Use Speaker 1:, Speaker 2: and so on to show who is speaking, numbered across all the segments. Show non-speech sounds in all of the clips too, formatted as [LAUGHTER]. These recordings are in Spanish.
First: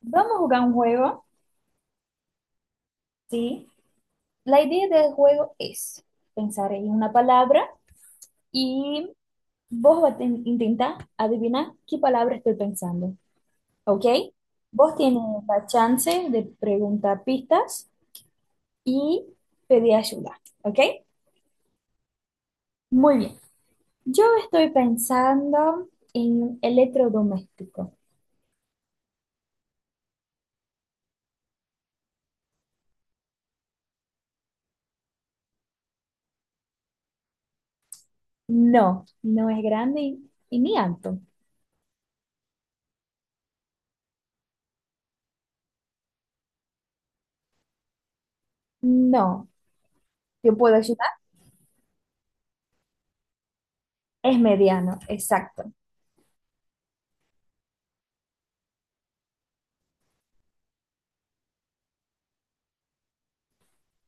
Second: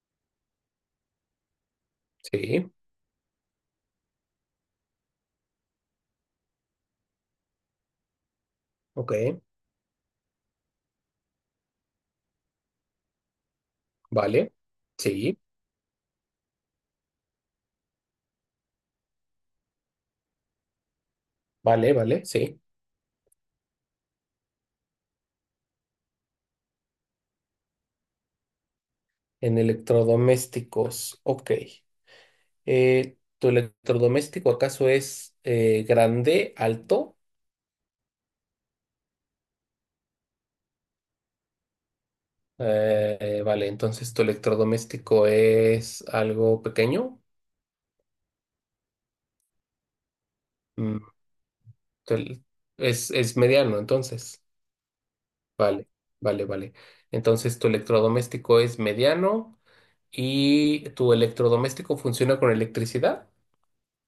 Speaker 1: Vamos a jugar un juego,
Speaker 2: Sí,
Speaker 1: ¿sí? La idea del juego es pensar en una palabra y
Speaker 2: ok,
Speaker 1: vos vas a intentar adivinar qué palabra estoy pensando, ¿ok?
Speaker 2: vale,
Speaker 1: Vos tienes
Speaker 2: sí,
Speaker 1: la chance de preguntar pistas y pedir ayuda, ¿ok?
Speaker 2: vale, vale, sí.
Speaker 1: Muy bien. Yo estoy pensando en electrodoméstico.
Speaker 2: En electrodomésticos, ok. ¿Tu electrodoméstico acaso es grande, alto?
Speaker 1: No, no es grande y ni alto.
Speaker 2: Vale, entonces tu electrodoméstico es algo pequeño.
Speaker 1: No, ¿te puedo
Speaker 2: Mm,
Speaker 1: ayudar?
Speaker 2: tu el- es mediano,
Speaker 1: Es
Speaker 2: entonces.
Speaker 1: mediano, exacto.
Speaker 2: Vale, vale, vale. Entonces tu electrodoméstico es mediano y tu electrodoméstico funciona con electricidad.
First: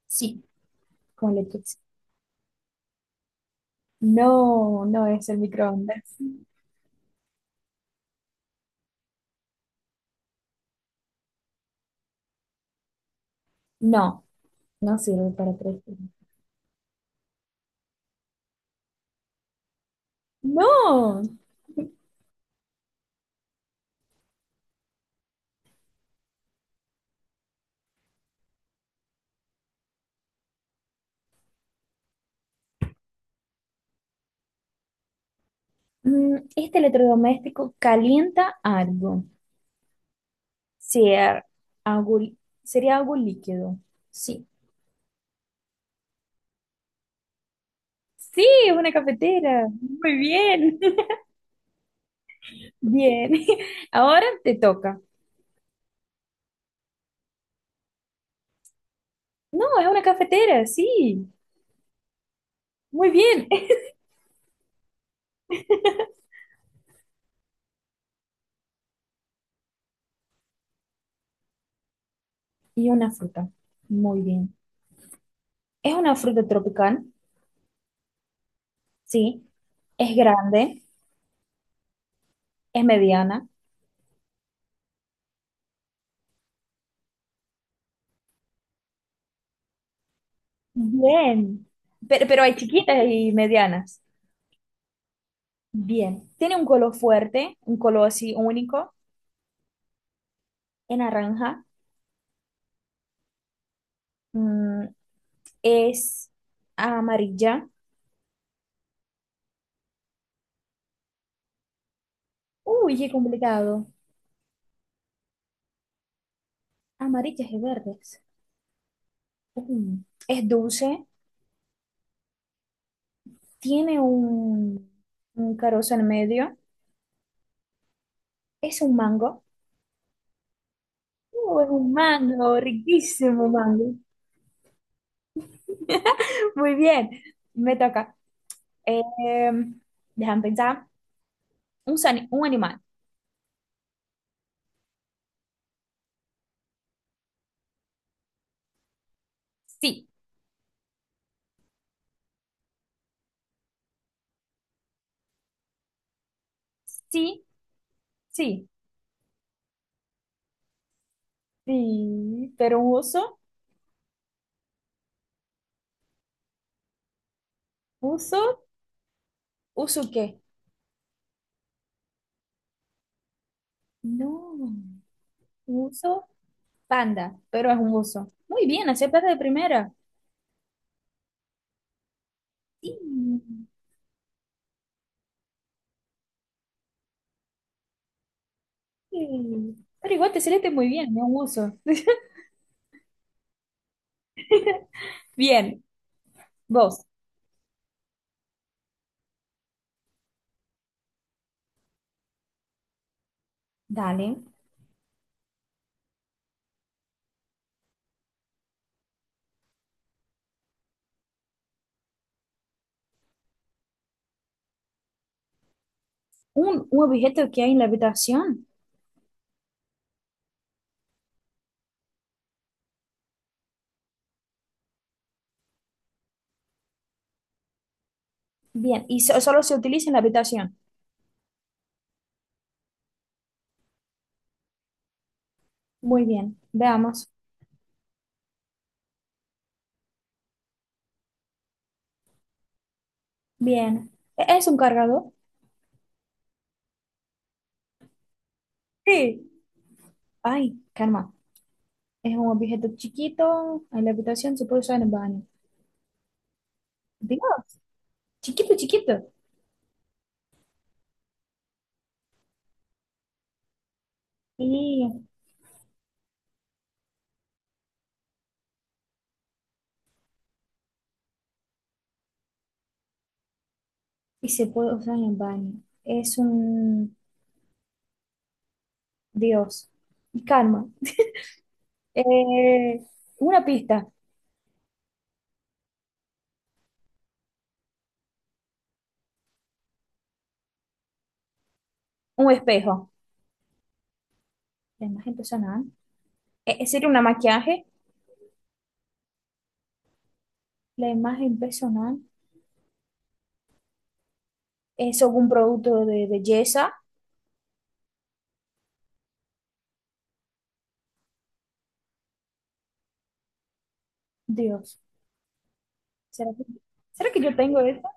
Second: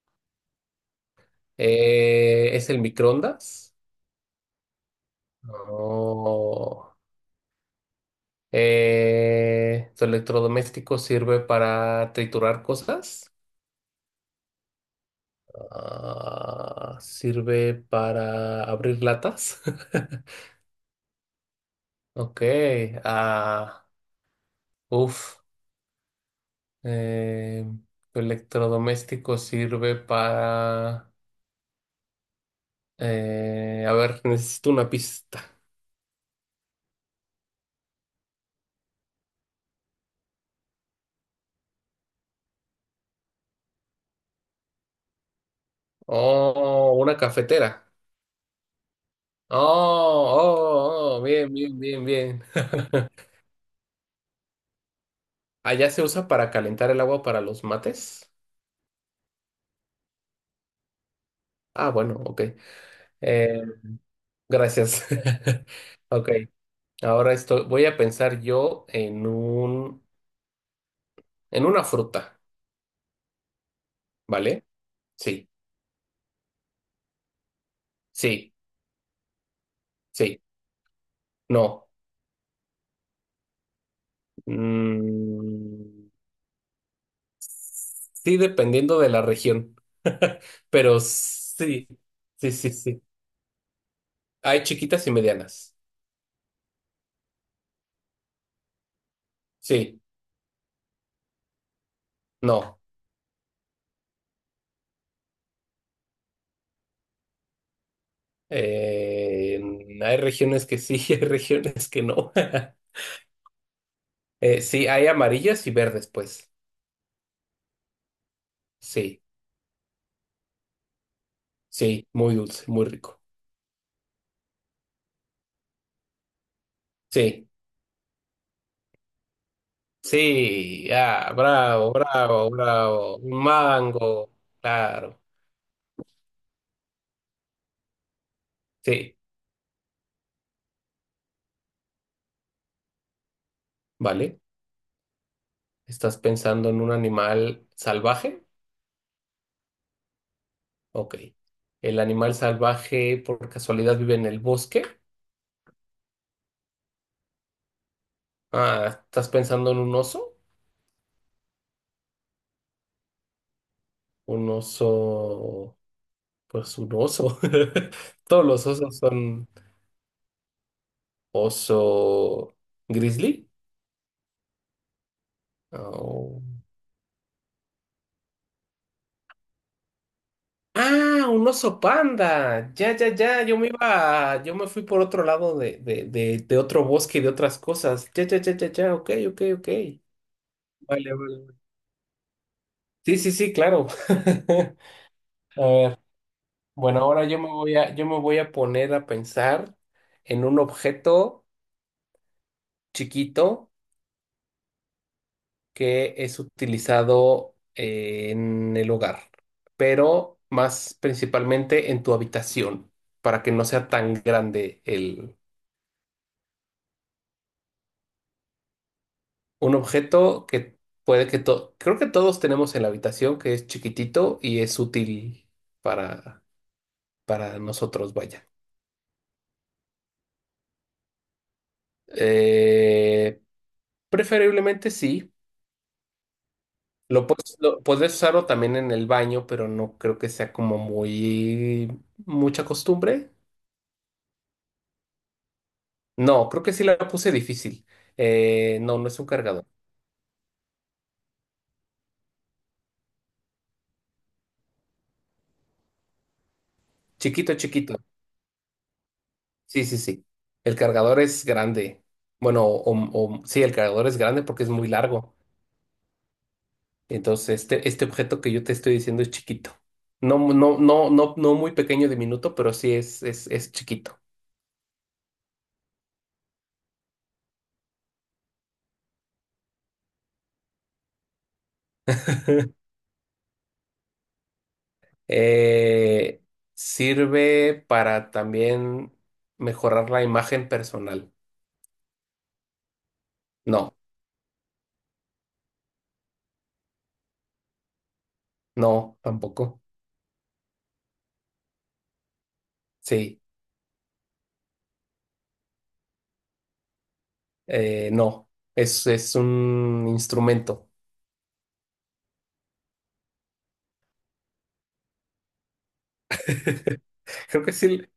Speaker 1: Sí, con electricidad.
Speaker 2: ¿Es el microondas?
Speaker 1: No, no es el microondas.
Speaker 2: Oh. ¿Su electrodoméstico sirve para triturar cosas?
Speaker 1: No, no sirve para presión.
Speaker 2: Ah, ¿sirve para abrir latas? [LAUGHS]
Speaker 1: No.
Speaker 2: Ok. Ah, uf. Eh, ¿tu electrodoméstico sirve para a ver, necesito una pista.
Speaker 1: Este electrodoméstico calienta algo. Sea algo, li- sería algo líquido. Sí.
Speaker 2: Oh, una cafetera.
Speaker 1: Sí, es una
Speaker 2: Oh,
Speaker 1: cafetera. Muy bien.
Speaker 2: oh, oh, oh,
Speaker 1: [LAUGHS]
Speaker 2: bien, bien, bien, bien. [LAUGHS]
Speaker 1: Bien. [LAUGHS] Ahora te toca.
Speaker 2: Allá se usa para calentar el agua para los mates.
Speaker 1: No, es una cafetera, sí.
Speaker 2: Ah, bueno, ok.
Speaker 1: Muy bien.
Speaker 2: Eh,
Speaker 1: [LAUGHS]
Speaker 2: gracias. [LAUGHS] Ok, ahora voy a pensar yo en en una fruta,
Speaker 1: Y una fruta. Muy bien.
Speaker 2: ¿vale? Sí,
Speaker 1: Es una fruta tropical.
Speaker 2: sí,
Speaker 1: Sí. Es
Speaker 2: sí,
Speaker 1: grande.
Speaker 2: no.
Speaker 1: Es mediana.
Speaker 2: Mm, sí, dependiendo de la región, [LAUGHS] pero
Speaker 1: Bien,
Speaker 2: sí,
Speaker 1: pero
Speaker 2: sí,
Speaker 1: hay
Speaker 2: sí, sí.
Speaker 1: chiquitas y medianas.
Speaker 2: Hay chiquitas y medianas.
Speaker 1: Bien, tiene un color fuerte, un color así único,
Speaker 2: Sí,
Speaker 1: en naranja.
Speaker 2: no.
Speaker 1: Mm, es amarilla.
Speaker 2: Eh, hay regiones que sí, [LAUGHS] hay regiones que no. [LAUGHS]
Speaker 1: Uy, qué complicado.
Speaker 2: Sí, hay amarillas y verdes, pues.
Speaker 1: Amarillas y verdes.
Speaker 2: Sí,
Speaker 1: Mm, es dulce,
Speaker 2: sí, muy dulce, muy rico.
Speaker 1: tiene un, un carozo en medio.
Speaker 2: Sí,
Speaker 1: Es un mango.
Speaker 2: sí, ah,
Speaker 1: Es
Speaker 2: bravo,
Speaker 1: un
Speaker 2: bravo,
Speaker 1: mango,
Speaker 2: bravo. Un
Speaker 1: riquísimo mango.
Speaker 2: mango, claro.
Speaker 1: Muy bien, me toca. Eh,
Speaker 2: Sí,
Speaker 1: déjame pensar. Un animal.
Speaker 2: vale. ¿Estás pensando en un animal salvaje?
Speaker 1: Sí,
Speaker 2: Ok. ¿El animal salvaje por casualidad vive en el bosque?
Speaker 1: sí. Sí,
Speaker 2: Ah, ¿estás pensando en un oso?
Speaker 1: sí, pero un oso,
Speaker 2: Un oso, pues un oso. [LAUGHS] Todos
Speaker 1: uso,
Speaker 2: los osos son
Speaker 1: ¿uso qué?
Speaker 2: oso grizzly.
Speaker 1: No, uso
Speaker 2: Oh.
Speaker 1: panda, pero es un oso. Muy bien, aceptaste de primera.
Speaker 2: Ah, un oso panda.
Speaker 1: Sí,
Speaker 2: Ya, ya, ya. Yo me iba, yo me fui por otro lado de otro bosque, de otras cosas. Ya, ya, ya, ya, ya. Ok, ok, ok.
Speaker 1: sí. Pero igual te saliste muy bien,
Speaker 2: Vale,
Speaker 1: no
Speaker 2: vale,
Speaker 1: un
Speaker 2: vale.
Speaker 1: oso. [LAUGHS]
Speaker 2: Sí, sí, sí, claro. [LAUGHS] A
Speaker 1: Bien,
Speaker 2: ver, bueno,
Speaker 1: vos,
Speaker 2: ahora yo me voy a poner a pensar en un objeto chiquito
Speaker 1: dale.
Speaker 2: que es utilizado en el hogar, pero más principalmente en tu habitación, para que no sea tan grande.
Speaker 1: Un objeto que hay en la habitación.
Speaker 2: Un objeto que creo que todos tenemos en la habitación, que es chiquitito y es útil para, para nosotros, vaya.
Speaker 1: Bien, y solo se utiliza en la habitación.
Speaker 2: Eh, preferiblemente sí.
Speaker 1: Muy bien, veamos.
Speaker 2: Puedes usarlo también en el baño, pero no creo que sea como muy mucha costumbre.
Speaker 1: Bien, ¿es un cargador?
Speaker 2: No, creo que sí la puse difícil. No, no
Speaker 1: Sí.
Speaker 2: es un cargador.
Speaker 1: Ay, calma. Es un objeto chiquito en la habitación, se puede usar en el baño.
Speaker 2: Chiquito,
Speaker 1: Dios,
Speaker 2: chiquito.
Speaker 1: chiquito, chiquito.
Speaker 2: Sí, sí, sí. El cargador es grande. Bueno, o, sí, el cargador es grande porque es muy
Speaker 1: Y,
Speaker 2: largo. Entonces, este objeto que yo te estoy diciendo es chiquito. No, no, no, no, no muy pequeño diminuto, pero sí es chiquito.
Speaker 1: y se puede usar en baño. Es un Dios. Y calma. Eh, una pista,
Speaker 2: Eh, sirve para también mejorar la imagen personal.
Speaker 1: un espejo.
Speaker 2: No,
Speaker 1: La imagen personal. Sería una maquillaje.
Speaker 2: no, tampoco.
Speaker 1: La imagen personal
Speaker 2: Sí,
Speaker 1: es algún producto de belleza.
Speaker 2: no. Es un instrumento.
Speaker 1: Dios. ¿Será que,
Speaker 2: [LAUGHS]
Speaker 1: ¿será que yo
Speaker 2: Creo que
Speaker 1: tengo
Speaker 2: sí,
Speaker 1: esto?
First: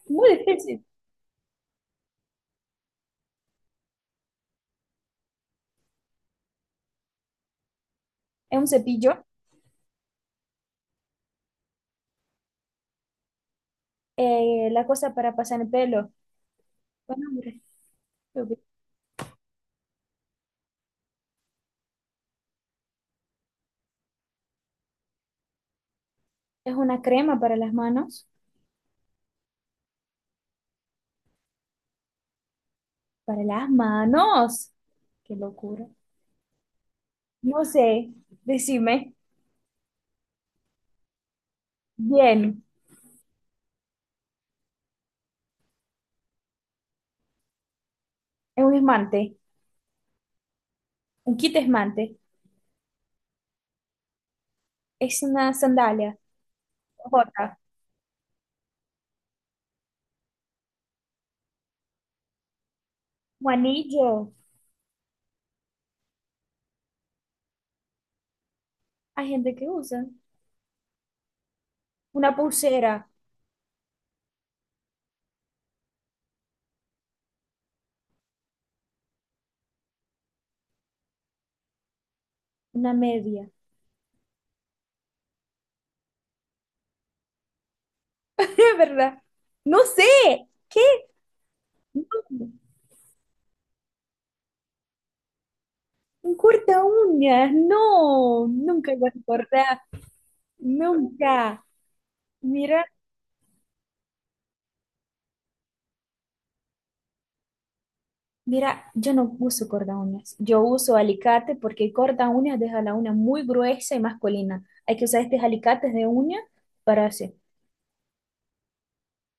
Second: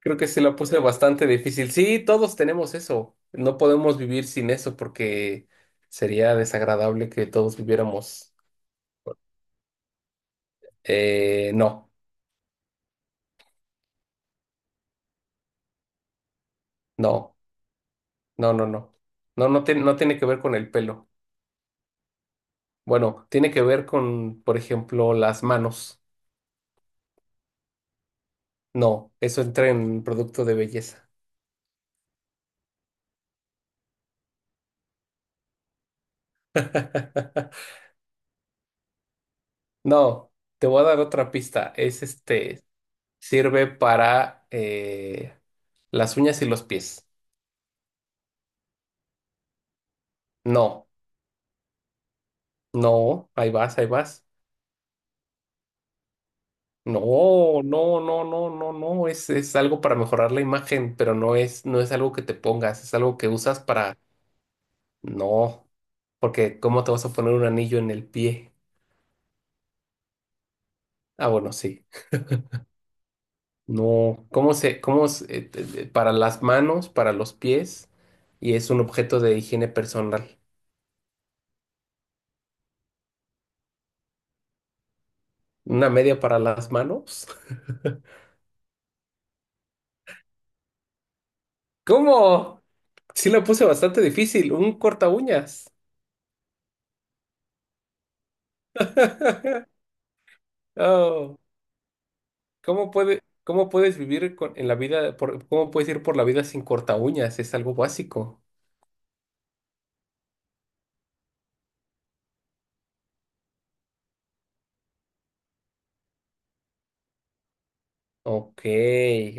Speaker 2: creo que
Speaker 1: Muy
Speaker 2: sí la puse
Speaker 1: difícil.
Speaker 2: bastante difícil. Sí, todos tenemos eso. No podemos vivir sin eso porque sería desagradable que todos viviéramos.
Speaker 1: Es un cepillo.
Speaker 2: No,
Speaker 1: La cosa para pasar el pelo. Bueno,
Speaker 2: no,
Speaker 1: hombre,
Speaker 2: no, no, no. No, no, no tiene que ver con el pelo. Bueno, tiene que ver con, por ejemplo, las manos.
Speaker 1: es una crema para las manos.
Speaker 2: No, eso entra en producto de belleza.
Speaker 1: Para las manos. Qué locura. No
Speaker 2: [LAUGHS]
Speaker 1: sé, decime.
Speaker 2: No, te voy a dar otra pista. Es
Speaker 1: Bien,
Speaker 2: este, sirve para las uñas y los pies.
Speaker 1: es un esmante,
Speaker 2: No,
Speaker 1: un kit esmante,
Speaker 2: no, ahí vas, ahí vas.
Speaker 1: es una sandalia,
Speaker 2: No,
Speaker 1: jota,
Speaker 2: no, no, no, no, no. Es algo para mejorar la imagen, pero no es, no es algo que te pongas, es algo que
Speaker 1: un
Speaker 2: usas para.
Speaker 1: anillo.
Speaker 2: No. Porque ¿cómo te vas a poner un anillo en el pie?
Speaker 1: Hay gente que usa
Speaker 2: Ah, bueno, sí.
Speaker 1: una pulsera,
Speaker 2: No, para las manos, para los pies, y es un objeto de higiene personal?
Speaker 1: una media,
Speaker 2: ¿Una media para las manos? [LAUGHS]
Speaker 1: [LAUGHS] es verdad. No sé, ¿qué? No,
Speaker 2: ¿Cómo? Sí la puse bastante difícil, un corta uñas.
Speaker 1: un corta uñas, no, nunca iba a recordar,
Speaker 2: Oh,
Speaker 1: nunca. Mira.
Speaker 2: cómo puedes vivir con- en la vida, cómo puedes ir por la vida sin corta uñas? Es algo básico.
Speaker 1: Mira, yo no uso corta uñas. Yo uso alicate porque corta uñas deja la uña muy gruesa y masculina. Hay que usar estos alicates de uña para hacer.
Speaker 2: Ok,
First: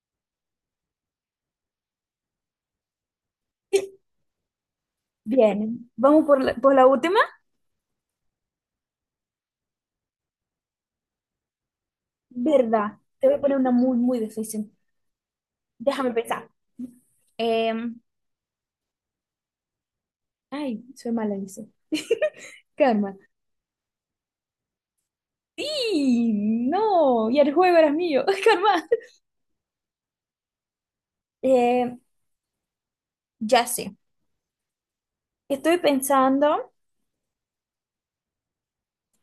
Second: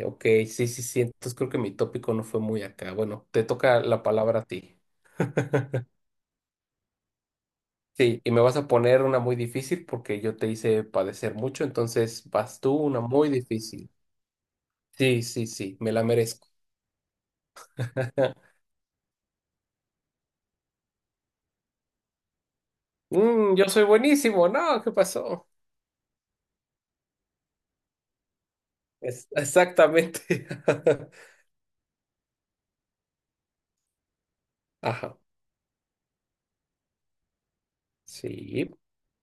Speaker 2: ok, sí, sí, sí. Entonces creo que mi tópico no fue muy acá. Bueno, te toca la palabra a ti.
Speaker 1: Bien, vamos por la última.
Speaker 2: Sí, y me vas a poner una muy difícil porque yo te hice padecer mucho, entonces vas tú
Speaker 1: ¿Verdad?
Speaker 2: una
Speaker 1: Te
Speaker 2: muy
Speaker 1: voy a poner una
Speaker 2: difícil.
Speaker 1: muy difícil.
Speaker 2: Sí, sí, sí, me la
Speaker 1: Déjame
Speaker 2: merezco.
Speaker 1: pensar. Em,
Speaker 2: [LAUGHS]
Speaker 1: ay, soy mala, dice. Karma.
Speaker 2: Mm, yo soy buenísimo, no, ¿qué pasó?
Speaker 1: Sí, no. Y el juego era mío. [LAUGHS] Karma.
Speaker 2: Exactamente. [LAUGHS]
Speaker 1: Eh, ya sé.
Speaker 2: Ajá,
Speaker 1: Estoy pensando
Speaker 2: sí.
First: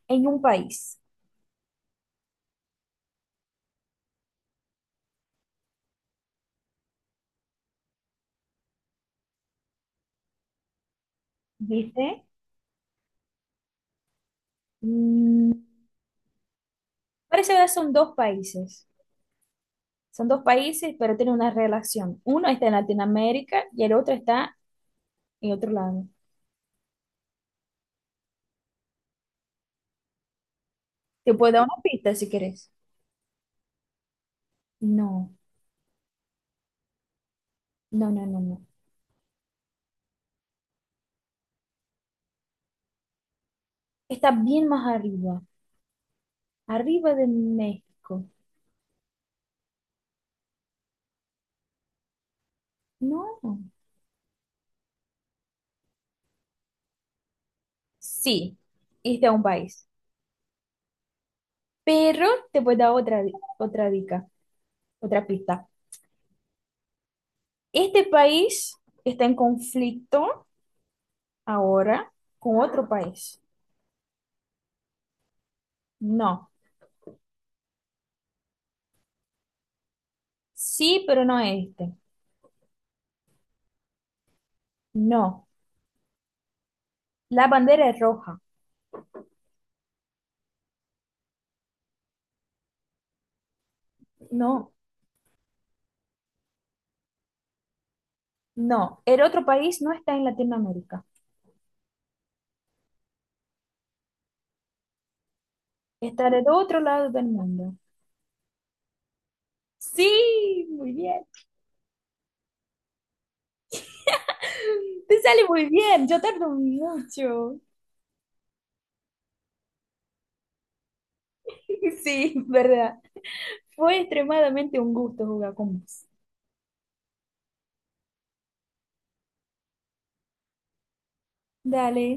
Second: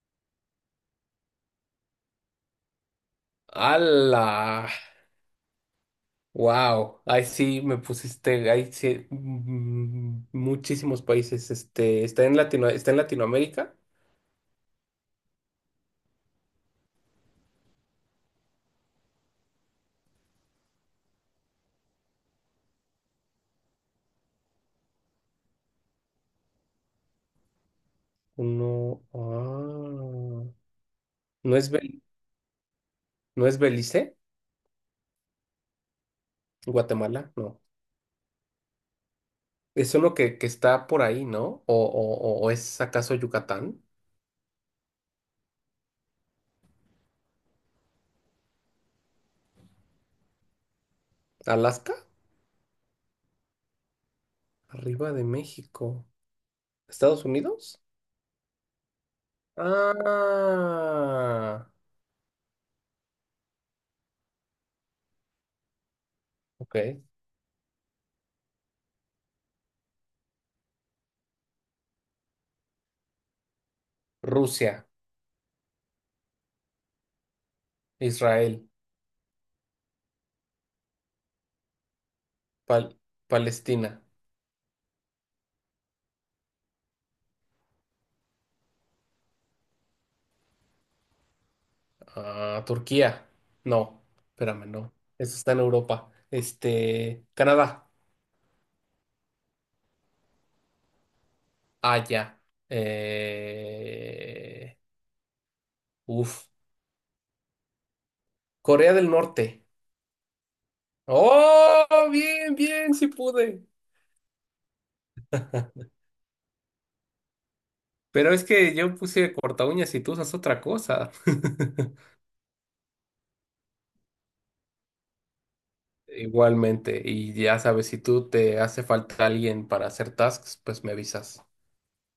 Speaker 1: en un país.
Speaker 2: ¡Hala! Wow, ahí sí me pusiste, ahí sí, mm, muchísimos países, este,
Speaker 1: ¿Viste?
Speaker 2: está en Latinoamérica.
Speaker 1: Mm, parece que son dos países. Son dos países, pero tienen una relación. Uno está en Latinoamérica y el otro está en otro lado.
Speaker 2: No, ah,
Speaker 1: Te puedo
Speaker 2: no
Speaker 1: dar
Speaker 2: es,
Speaker 1: una pista si querés.
Speaker 2: No es Belice,
Speaker 1: No,
Speaker 2: Guatemala, no.
Speaker 1: no, no, no, no.
Speaker 2: Es uno que está por ahí, ¿no? O es acaso Yucatán?
Speaker 1: Está bien más arriba, arriba de México.
Speaker 2: ¿Alaska?
Speaker 1: No,
Speaker 2: Arriba de México. ¿Estados Unidos?
Speaker 1: sí, este es un país.
Speaker 2: Ah,
Speaker 1: Pero te puedo dar otra dica, otra pista.
Speaker 2: ok.
Speaker 1: Este país está en conflicto ahora con otro país.
Speaker 2: Rusia,
Speaker 1: No,
Speaker 2: Israel,
Speaker 1: sí, pero no este.
Speaker 2: Pal- Palestina,
Speaker 1: No, la bandera es roja.
Speaker 2: ah, Turquía. No, espérame,
Speaker 1: No.
Speaker 2: no. Eso está en Europa. Este, Canadá.
Speaker 1: No, el otro país no está en Latinoamérica.
Speaker 2: Allá. Eh,
Speaker 1: Está del
Speaker 2: uf.
Speaker 1: otro lado del mundo.
Speaker 2: Corea del Norte.
Speaker 1: Sí, muy bien.
Speaker 2: ¡Oh! Bien, bien, sí pude.
Speaker 1: [LAUGHS] Te sale muy
Speaker 2: [LAUGHS]
Speaker 1: bien. Yo tardo mucho.
Speaker 2: Pero es que yo puse corta uñas y tú usas otra cosa.
Speaker 1: [LAUGHS]
Speaker 2: [LAUGHS]
Speaker 1: Sí, verdad. Fue extremadamente un gusto jugar con vos.
Speaker 2: Igualmente, y ya sabes, si tú te hace falta alguien para hacer tasks, pues me avisas.
Speaker 1: Dale.